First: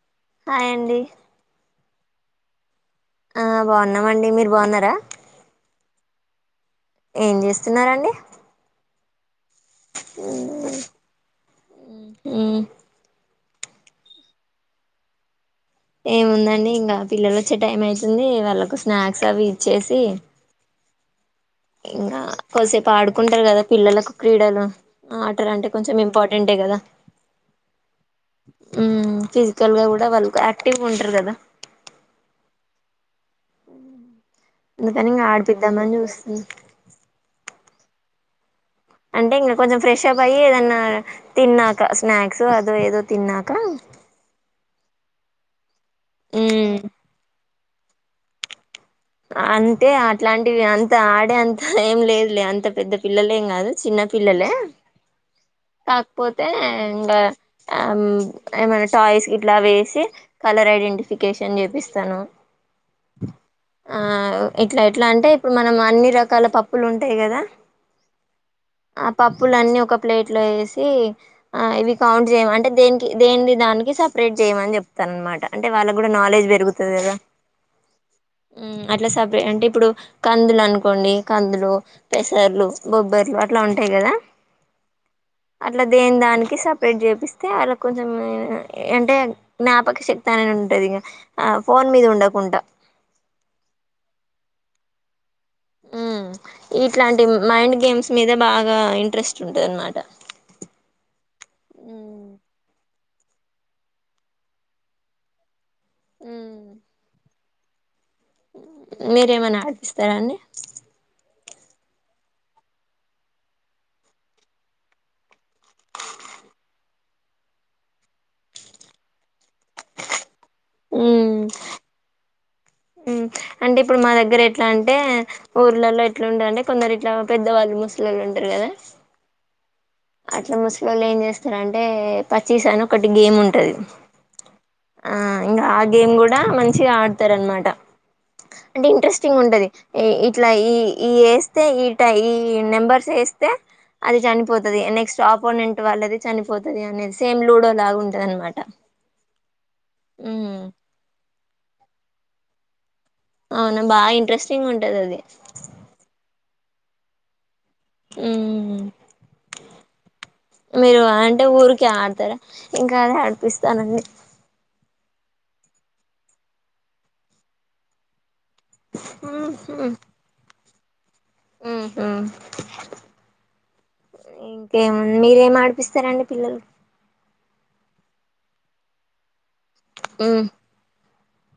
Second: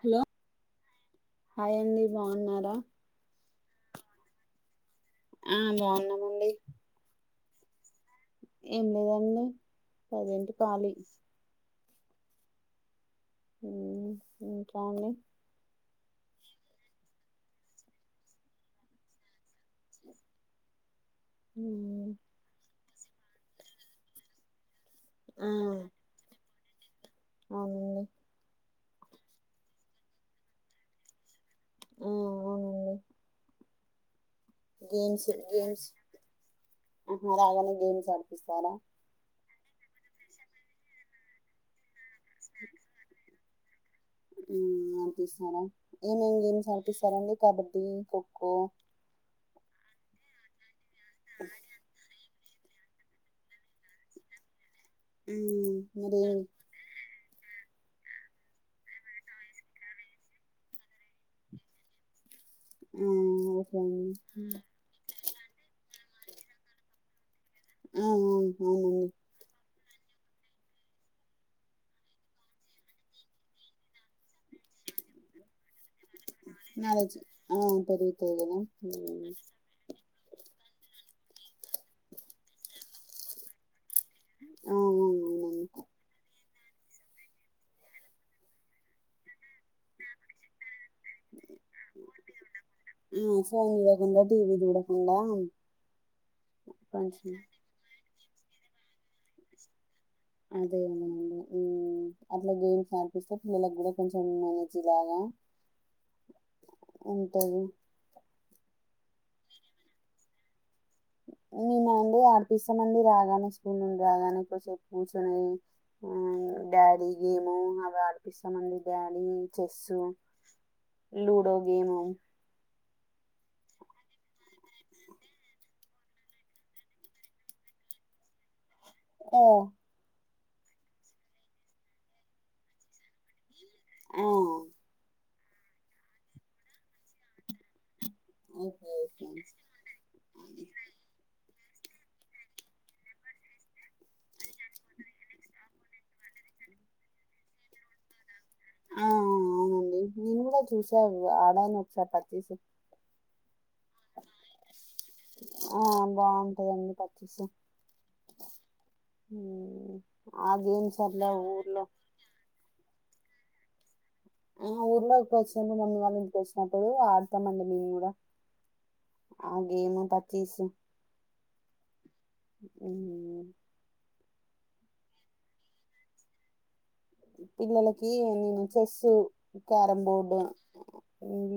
Hello hi అండి hi అండి బాగున్నారా ఆ బాగున్నామండి మీరు బాగున్నారా ఆ బాగున్నామండి ఏం చేస్తున్నారండి ఏం లేదండి పదింట కాలి మ్ మ్ ఇంకా అండి ఏముందండి ఇంకా పిల్లలు వచ్చే టైం అవుతుంది వాళ్ళకు స్నాక్స్ అవి ఇచ్చేసి ఉమ్, ఇంకా కొసేప్ పాడుకుంటారు కదా పిల్లలకు క్రీడలు ఆ ఆటర్ అంటే కొంచెం ఇంపార్టెంటే కదా అవునండి ఉ ఫిజికల్ గా కూడా వాళ్ళకు యాక్టివ్గా ఉంటారు కదా ఉ ఆ అవునండి అందుకని ఇంగ గేమ్స్ గేమ్స్ ఆడిపిద్దామని జూస్తున్న ఆహా, రాగానే గేమ్స్ ఆడిపిస్తారా అంటే ఇంగ కొంచెం ఫ్రెష్ అప్ అయ్యి ఏదన్నా తిన్నాక స్నాక్స్ అదో ఏదో తిన్నా కా ఉ అంత ఇస్తారా ఏమేం గేమ్స్ మ్మ్ ఆడిపిస్తారండి కబ ఖోఖో అంటే అట్లాంటివి అంతే త ఆడే అంత ఏం లేదులే అంత అంత పెద్ద పిల్లలేం కాదు చిన్న పిల్లలే ఉమ్, మరి కాకపోతే ఇ ఆ ఏమైన్నా టాయ్స్ ఇట్లా వేసి కలర్ ఐడెంటిఫికేషన్ చేపిస్తాను [unintelligible] ఆ ఇట్ల ఎట్ల అంటే ఇప్పుడు మనం అన్ని ఇన్ని రకాల పప్పులు ఉంటాయి కదా ఆ ఆ పప్పులన్నీ ఒక ప్లేట్లో ఏసి అ ఇవి కౌంట్ చే అంటే దే దే దానికి స స్ప్రేడ్ చేయమని చెప్తాననమాట అంటే వాళ్ళకు కూడా నాలెడ్జ్ పెరుగుతుంది కదా నాలెడ్జ్ ఆ పెరుగుతాయి కదా ఉ అట్లా ఉమ్, సపే అంటే ఇప్పుడు కందులు అనుకోండి కందులు పెసర్లు బొబ్బర్లు అట్లా ఉంటాయి కదా ఆ ఆ, అవునండి అట్లా దేని దానికి సపరేట్ చేపిస్తే ఆళ్ళ కొంచెం అంటే జ్ఞాపక శక్తి అనేది ఉంటుంది ఇంక ఫోన్ మీద ఉండకుండా ఫోన్ ఇడ్వకుండా టీవి చూడకుండా ఉ ఇట్లాంటి కొంచెం మైండ్ గేమ్స్ మీద బాగా ఇంట్రెస్ట్ ఉంటుందనమాట అదే అడి అట్లా గేమ్స్ ఆనిపిస్తే పిల్లలకు గూడా కొంచెం ఎనర్జీ లాగా ఉ అంటే మీరేమనా ఆడిపిస్తారా అండి మేమాండి ఆడిపిస్తామండి రాగానే స్కూల్ నుండి రాగానే కొసేపు కూర్చునిది డాడీ గేము అవి ఆడిపిస్తామండి డాడీ చెస్సు లూడో గేము ఉ అంటే ఇప్పుడు మా దగ్గర ఎట్లా అంటే ఊర్లలో ఎట్లాంటంది అంటే కొందరు ఇట్లా పెద్దవాళ్ళు ముసలళ్ళు ఉంటారు కదా పో అట్లా ముసలోల్లు ఏం జేస్తారంటే పచ్చిసని ఒకటి గేమ్ ఉంటది ఆ ఆ ఇంగ ఆ గేమ్ కూడా మంచిగా ఆడతారనమాట అంటే ఓకే ఓకే ఇంట్రెస్టింగ్ ఉంటది ఇట్లా ఈ ఈ ఈ ట ఈ నెంబర్స్ వేస్తే అది చనిపో వాళ్ళది చనిపోతది అనేది సేమ్ లుడో లాగా ఉంటది అనమాట ఆ అవునండి నేను కూడా ఉమ్ చూసాను అడ ను ఒకసార్ పచ్చిస్ అవునా బాగా ఇంట్రెస్టింగ్ ఉంటది అది పచ్చిస ఉ ఆ గేమ్స్ మీరు అట్లా అంటే ఊర్లో ఊరికే ఆడతారా ఇంకా అదే ఆడిపిస్త తనది ఆ ఊర్లో ఇప్పుడు వచ్చింది మమ్మీ వాళ్ళ ఇంటికి వచ్చినప్పుడు ఆడతానండి మేము కూడా ఆ గేమ్ పచ్చిస్ ఉ ఇంకేము మీరేం ఆడిపిస్తారంండి పిల్లలు పిల్లలకి నేను చెస్సు క్యారంబోర్డు ఉమ్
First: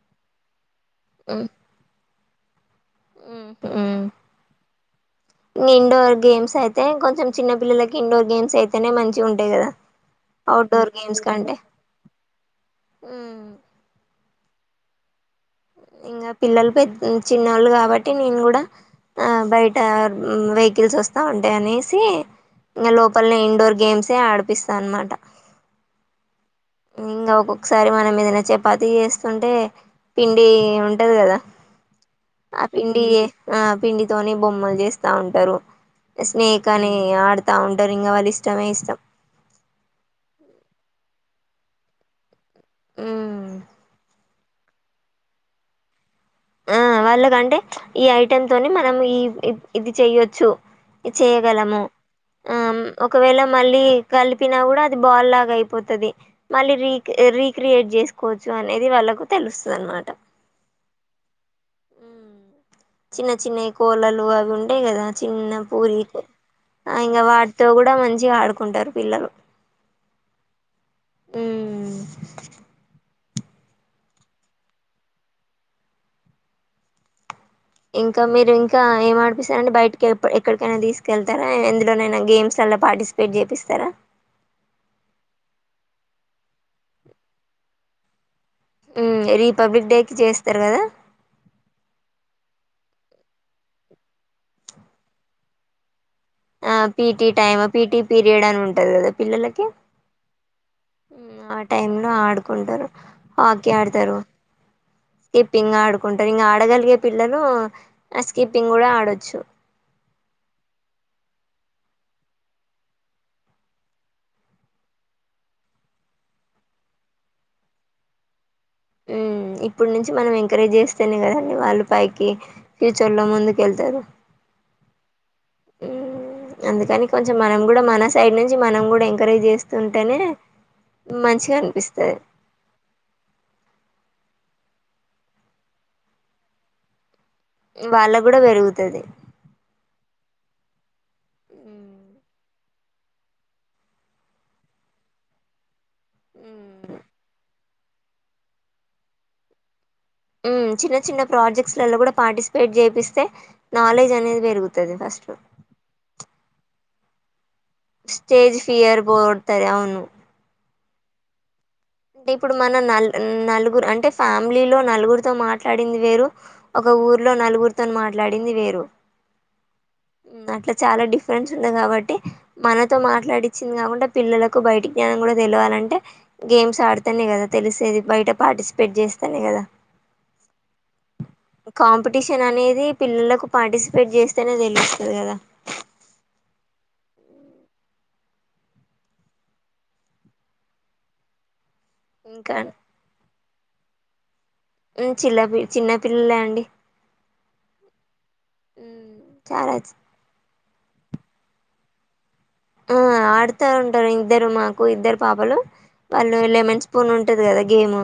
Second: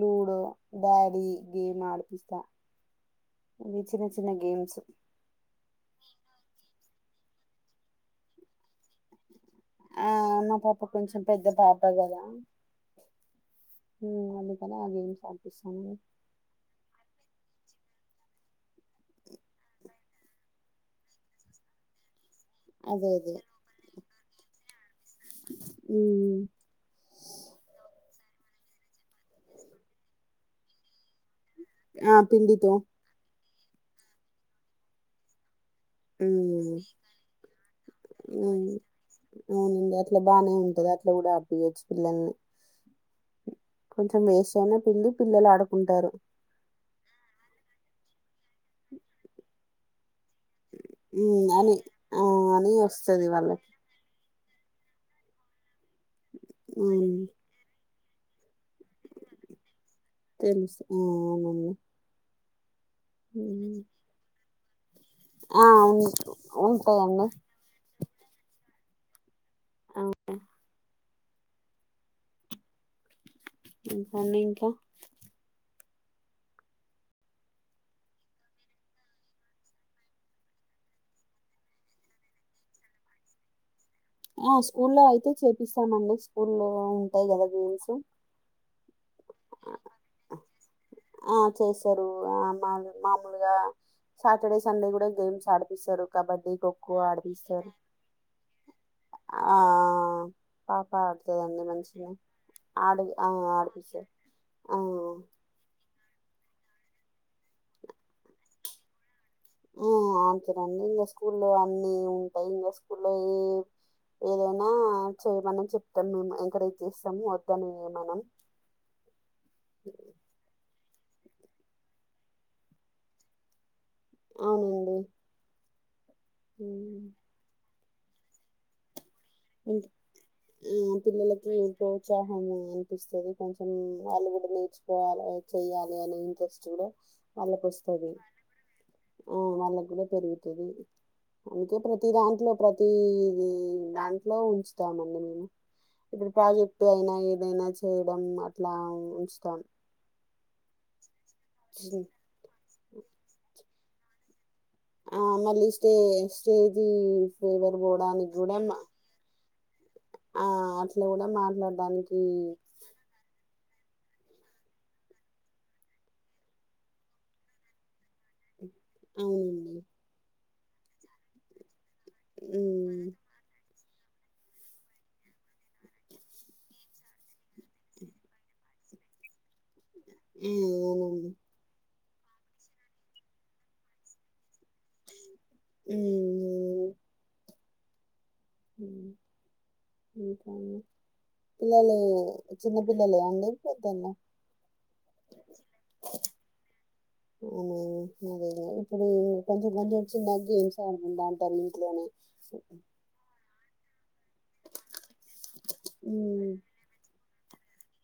లూడో డాడీ గేమ్ ఆడు పిస్తా ఇ ఇండోర్ గేమ్స్ అయి తే అ కొంచెం చిన్న పల్లల కి ఇండోర్ గేమ్స్ అయితేనే మంచిగ ఉం కదా ఆ మా పాప అఔట్డోర్ కొంచెం గేమ్స్ పెద్ద కంటే పాప కదా అందుకనే ఆహ్ గేమ్స్ అడ్ ఇంకా పిల్లలు పె చిన్నోళ్ళు కాబ టి నేను కూడా ఆ బయట వెహికల్స్ వస్తా ఉంటాయి అనేసి ఇంగ అదే లోపల్నే ఇన్ండోర్ గేమ్స్ తే ఆడిపిస్తా అన్నమాట ఉం ఇంకా ఒక్కొక్కసారి మనం ఏదైనా చపాతి చేస్తుంటే పిండి ఉంటది కదా ఆ ఆ పిండితో పిండి ఆ పిండితోనే బొమ్మలు చేస్తా ఉంటారు ఉం స్నేక్ అని ఆడుతా ఉంటారు ఇంకా వాళ్ళ ఉం ఇష్టమే అవునండి అట్లా బానే ఉంటది అట్లా లూడో ఏడిపియ్యచ్చు పిల్లల్ని ఉం కొంచెం వేస్ట్ అయ్యింది పిండి పిల్లలు ఆడుకుంటారు ఆ వాళ్ళకంటే ఈ ఐటెమ్ తోనే మనం ఈ ఇది చెయొ చు ఇది ఉమ్ అని చేయగలము ఆ అని ఉం వస్తది ఒకవేళ వాళ్ళకి మళ్ళీ కలి ఇప్పినా కూడా అది బాల్ లాగా అయిపోతుది మళ్ళీ ఉమ్ రీకి రీక్రియేట్ చేసు కోవచ్చు అనేది వాళ్ళలకు తెలుస్తుంది అనమ తెలుసు ఆ అవునండి మ్ చిన్న చిన్నవి ఉమ్. కోళలు అవి ఉ టే కదా చిన్న ఆ పూరీకు ఉం- ఇంగ ఉంటాయండి వాటితో కూడా మం చిగా ఆడుకుంటారు పిల్లలు అవును ఉమ్ ఇంకా అండీ ఇంకా ఇంకా మీరు ఇంకా ఏం ఆడిపిస్తారంటే బయటకి ఎక్కడికైనా తీసుకెళ్తారా ఎందులోనైనా గేమ్స్ అలా పార్టిసిపేట్ చేపిస్తారా ఆ స్కూల్లో అయితే చేపిస్తామండి స్కూల్లో ఉంటాయి కదా గేమ్స్ ఆ రిపబ్లిక్ డేకిి చేస్తారు కదా ఆ చేస్తారు ఆ మా మామూలుగా సాటర్డే సండే కూడా గేమ్స్ ఆడిపిస్తారు కబడ్డీ ఆ ఖోఖో పీటి టైమ్ ఆడిపిస్తారు పీటి పీరియడ్ అని ఉంటది, కదా ఆ పిల్లలకి పాప మ్ ఆ ఆడుతదండి టైం లో మంచిగా ఆడుకుంటారు. ఆడు ఆ హాకీ ఆడిపిస్తారు ఆడతారు, ఆ స్కిప్పింగ్ ఆడు కుంటరు ఇంగా ఆడగలిగే పిల్లలు ఆ స్కీప్పింగ్ కూడా ఆడొచ్చు మ్మ్ అంతేనండి ఇంగ స్కూల్లో అన్ని ఉంటాయి ఇంగు స్కూల్లో ఏ ఏదైనా చేయమని చెప్తాం, మేము ఎంకరేజ్ చేస్తాము వద్దని ఏం అనం. ఇప్పుడు నుంచి మనం ఎంకరేజ్ చేస్ స్తేని కదాండి వాళ్ళు పైకి ప్యూచర్ లో ముందుకు వెళ్తారు అవునండి మ్మ్ అందుకని కొంచెం మనం కూడా మన సైడ్ నుంచి మనం కూడా ఎం మ్మ్ ఆ పిల్లలకి మంచిగా అనిపిస్తది ప్రోత్సాహం అనిపిస్తది. కొంచెం వాళ్ళు కూడా నేర్చు కోవాల చెయ్యాలి అనే ఇంట్రెస్ట్ కూడా వాళ్ళకు వస్తది, వాళ్ళకు కూడా పెరుగుతది ఆ వాళ్ళకు కూడా పెరుగుతుది, అందుకే ప్రతి మ్, దాంట్లో ప్రతి మ్ అట్ ఉంచుతామండి మేము ఇప్పుడు ప్రాజెక్ట్ మ్, అయినా ఏదైనా చేయడం అట్లా ఉంచుతాం మ్ చిన్న చిన్న ప్రాజెక్ట్స్ లో చి- కూడా పార్టిసిపేట్ చేపిస్తే నాలెజ్ అనేది పెరుగుతుంది ఆ మళ్ళి ఇస్తే చేది స్టేజ్ ఫియర్ బోగొడతది అవును ప్లోలో మాట్లాడ అంటే ఇప్పుడు మన నల్ నలుగు అంటే ఫ్యామిలీలో నలుగురుతో మాట్లాడింది వేరు ఒక ఊర్లో నలుగురుతోని మాట్లాడింది వేరు అవునండి అట్లా చాలా డిఫరెన్స్ ఉంది కాబట్ ట్టి మనతో ఉమ్ మాట్లాడి [unintelligible] పిల్లలకు బయట జ్ఞానం కూడా తెలియవాలంటే గేమ్స్ ఆడుతనే కదా తెలిసేది బయట పాటి పెట్ చేస్తానే కదా అవునండి కాంపిటీషన్ అనేది పిల్లలకు పార్టిసిపేట్ చేస్తేనే తెలుస్తుంది కదా [unintelligible] మ్మ్ ఇంకా అండి పిల్లలు చిన్న పిల్లలు అండి ఇదన్నా చిలపి చిన్న పిల్లలే అండి [unintelligible] ఇప్పుడు చాలా కొంచం [unintelligible] గేమ్స్ ఆడకుండా ఉంటారు ఇంట్లోనే ఆ అడుతారు ఉంటారు ఇ ఇద్దరు మాకు ఇద్దరు పాపలు వాళ్ళు హ్మ్. లెమన్ స్పూన్ ఉ ఉంటది కదా గేమ్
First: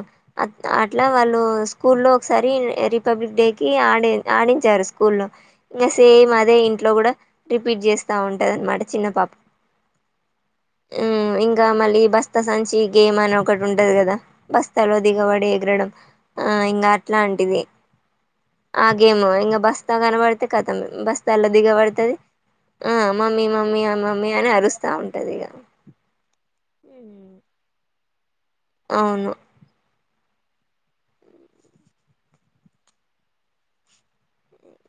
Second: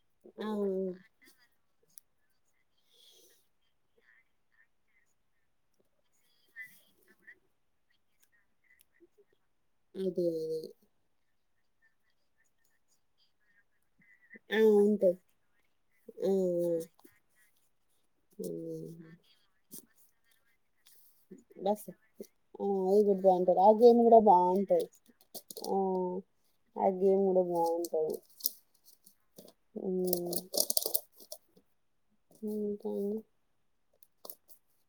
అవును. అట్లా వాళ్ళు స్కూల్లో ఒకసారి రిపబ్లిక్ డే కి ఆడి ఆడించారు స్కూల్లో ఇంకా సేమ్ అదే ఇంట్లో కూడా రిపీట్ చేస్తా ఉంటది అనమాట చిన్న పాప, అదే కా మళ్ళీ బస్తా సంచి గేమ్ అని ఒకటి ఉంటది కదా ఆ! బస్తాలో ఉంటది. దిగబడి ఎగరడం ఆ ఇంగా అట్లాంటిది ఆ హ్మ్. గేమ్ ఇంగా బస్తా కనబడు తెకద్ [unintelligible] బస్తాల్లో బస్. దిగబడుతది ఆ ఎగురుతా మమ్మీ ఉంటారు. ఆ మమ్మీ గేమ్ గూడా మమ్మీ అని బావుంటది. అరుస్తా ఉంటది ఇగ, ఆ! ఆ గేమ్ కూడా బాగుంటది అవును ఉమ్మ్ ఇంకాండి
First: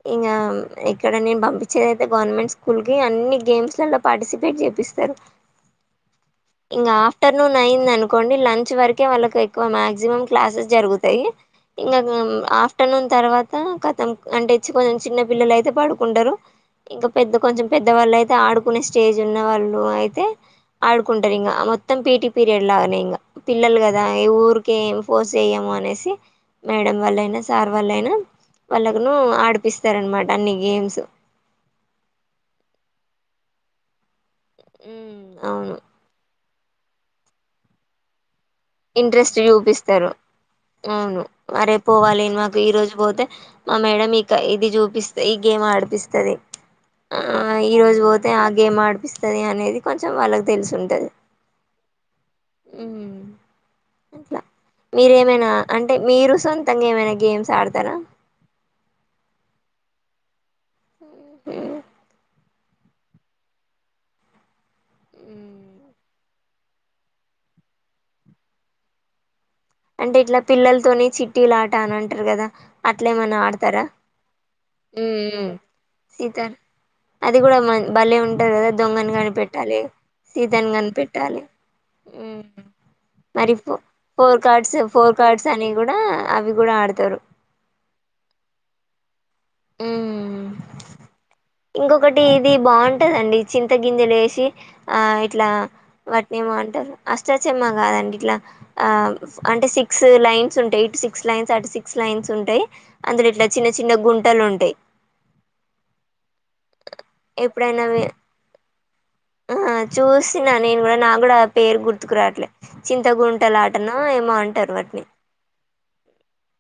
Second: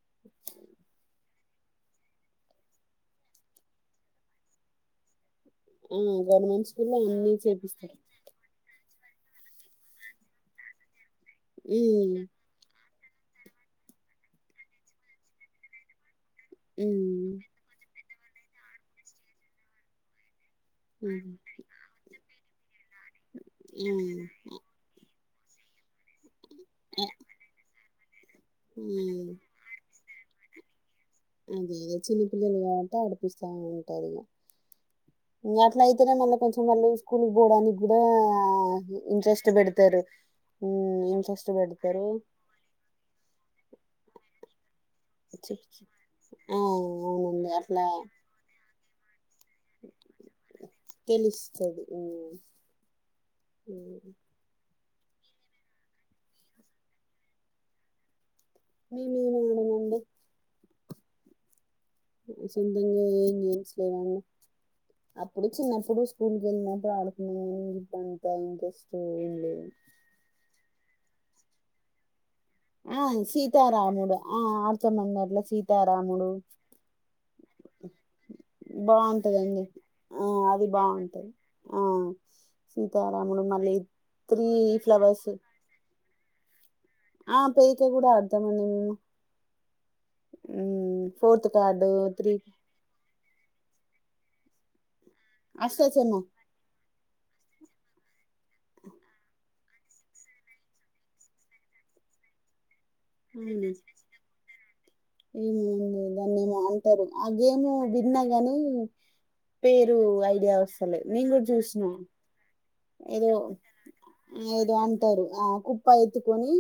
ణంగా ఇక్కడ నేను బమ్ చ్చేదైతే గవర్నమెంట్ స్కూల్ కి అన్ని గేమ్స్ లల్లో పార్టిసిపేట్ చేపిస్తారు ఓ ఇంగ ఆఫ్టర్నూన్ అయిందనుకోండి లన్ చ్ వరకే వాళ్ళకు ఎక్కువ మాక్సిమం క్లాసెస్ జరుగు ఇ ఇంగ మ్మ్ దుమ్ ఆఫ్ ట్టణం తర్వాత కతం అంటే ఇచ్చిపోయి ఉ చిన్న పిల్లలు అయితే పడుకుంటరు. ఇంకా పెద్ద మ్మ్ కొంచెం పెద్దవాళ్ అయితే తే ఆడుకునే స్టేజ్ ఉన్నవాళ్ళు అయితే కుంటారు ఇంగ మొత్తం పీటీ పీరియడ్ లానే ఇంగ పిల్లలు కదా మ్మ్ ఇగ ఊరికే పోసెయ్యము అనేసి మేడం ఆ వాళ్ళయినా సార్ వాళ్ళయినా అ వాళ్లగును మ్మ్ ఆడపిస్తార అన్మా అన్ని గేమ్స్ అదేద చిన్న పిల్లలు కాబట్టి అడిపిస్తా ఉంటారు ఇగ అవును ఇంగట్లైతేనే మళ్ళ కొంచ్ మల్లి స్కూలుకి బోడానికి గుడా ఇంట్రెస్ట్ ఎ చూపిస్తారు. మ్మ్ ఊను ఇంట్రెస్ట్ ఆ రేప్ పెడతారు పోవాలి మాకు ఈ రోజు పోతే మా మేడం ఇక ఇది చూప్ పిస్త ఈ చి- గేమ్ చి- ఆడిపిస్తది. ఆ ఆ అవునండి అట్లా ఈరోజు పోతే ఆ గేమ్ ఆడిప్ తది అనేది కొంచెం వాళ్ళకి తెలిసుంటది. తెలుస్తది మ్మ్ ఊ మ్మ్ ఇట్ల మీరేమైనా అంటే మీరు సొంతంగా ఏమైనా గేమ్స్ ఆడతార? మేమేమి ఇనమండి. ఉహు సొంతంగా ఏం గేమ్స్ లేవండి. అప్పుడు చిన్నప్పుడు స్కూల్కి వెళ్ళినప్పుడు ఆడుకునేటంత ఇంట్రెస్ట్ ఏం లేదండి. కొని చిట్టీలాట అనంటారు కదా ఆ అట్లేమన్నా ఆడతారా సీతారాముడు ఆ ఆడతం అందరిలో ఉమ్ సీతారాముడు సీతార్ అది కూడా మ భలే ఉంటది కదా దొంగని బాంటదండి. కనిపెట్టాలి ఆ అది సీతని బాంటది కనిపెట్టాలి ఆ ఉమ్ సీతారాముడు మళ్ళీ కర్డ్స్ ఫోర్ ఫ్లవర్స్ కార్డ్స్ అని కూడా అవి కూడ ఆడు ఆ పేక కూడ ఆడతం అండి మేము ఉం ఉమ్, ఫోర్త్ కార్డు ఇంకొకటి త్రీ ఇది బాంటదండి చిన్ త్త గింజలేసి ఆ ఇట్లా అష్టాచమ్మా వాటినేమో అంటారు అష్ట చెమ్మా కాదండి ఇట్లా ఆ ఫ్ అంటే సిక్స్ లైన్స్ ఉంటాయి ఇటు సిక్స్ లైన్స్ అటు సిక్స్ లైన్స్ ఉంటయి. అందురు ఇట్లా చిన్న చిన్న గున్ అంతే ఈదాన్ని మా ఆ గేమ్ ఎప్పుడైనా వి విన్నా గాని ఆ పేరు చూసిన ఐడియా వస్తలే నాకు నేను కూడా పేరు చూసిన గుర్తుకురాట్లే ఏదో చింతగుంటలాటనో ఏమో ఏదో వాటిని అంటారు ఆ కుప్ప ఎత్తుకొని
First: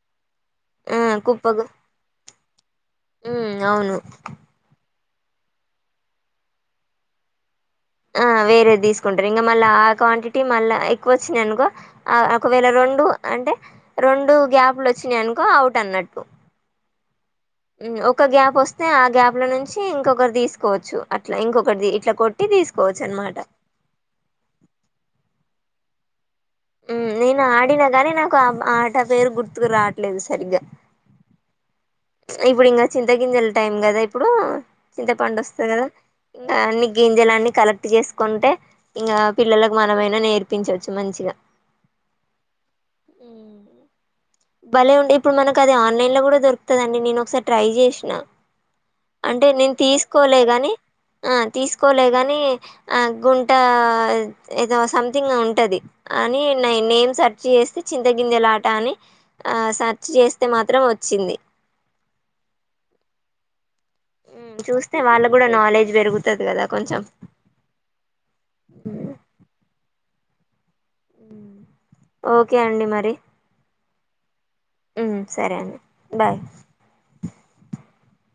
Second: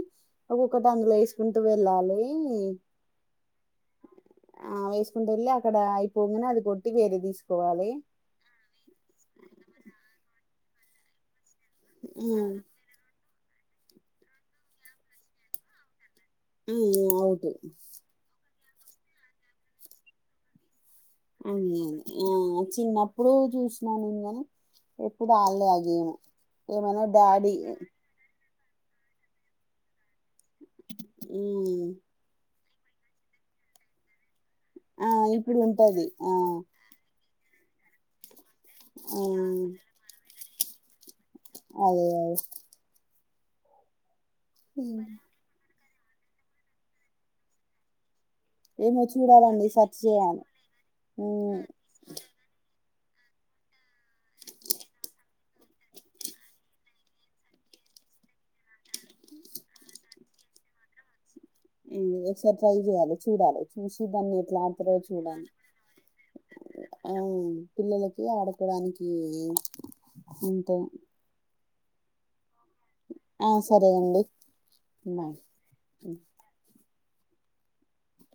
ఒక్కొక్కటి ఆ అందులో వేసుకుంటూ వెళ్ళాలి ఉ అవును వేసుకుంట వెళ్లి అక్కడ అయిపోనే అది కొట్టి వేరే తీసు ఆ వేరే తీసుకుంటారు ఇంకా మళ్ళా ఆ క్వాంటిటీ మళ్ళీ ఎక్కువ వచ్చింది అనుకో ఆ ఉమ్, ఒకవేళ రెండు అంటే రొండు గ్యాప్లు వచ్చినాయనుకో అవుట్ అన్నట్టు. ఉ అవు ఉం ఒక గ్యాప్ ఒస్ తే ఆ గ్యాప్ లో నుంచి ఇంకొకరు తీసుకోవచ్చు. అట్లా అదే ఇంకొకరిది ఇట్లా అ కొట్టి ఆ తీసుకోవచ్చు చిన్నప్పుడు అనమాట చూసినా నేను కాని ఎప్పుడు ఆలే ఆ గేము ఉ నేను ఆడిన గనీ నాకు ఆట పేరు గుర్తుకు రావట్లేదు సరిగ్గా అ ఇప్పుడు ఇంకా చింతగిింజల టైం కదా ఇప్పుడు ఆ చింత పండు ఇప్పుడు వస్తది కదా ఉంటది ఆ ఇంకా అన్ని గింజలు అన్నీ కలెక్ట్ చేసుకుంటే ఇంగా ఆ పిల్లలకు మనమైనా నేర్ పించ అదే అ ఉ భలే ఉంటే ఇప్పుడు మనకు అది ఆన్లైన్ లో కూడా దొరుకుతదండి నేను ఒకసారి ట్రై చేసినా ఏమో అంటే చూడాలండి నేను సర్చ్ తీసుకోలే చేయాలి గాని ఆ ఉమ్. తీసుకోలే గాని ఆ గుంట ఏదో సంథింగ్ ఉంటది అని న నేను సర్చ్ చేస్తే చింతగింజలాట అని ఆ సర్చ్ చేస్తే మాత్రం వచ్చింది ఎక్సర్సైజ్యాల చూడాలి చూసి దాన్ని మ్ ఎట్లా ఆడతారో చూస్తే వాళ్ళకు చూడాలి కూడా నాలెడ్జ్ పెరుగుతది కదా కొంచెం ఆ పిల్లలకి ఆడుకోడానికి అంతే ఓకే ఓకే అండి మరి ఆ సరే అండి బాయ్ సరే అండి బాయ్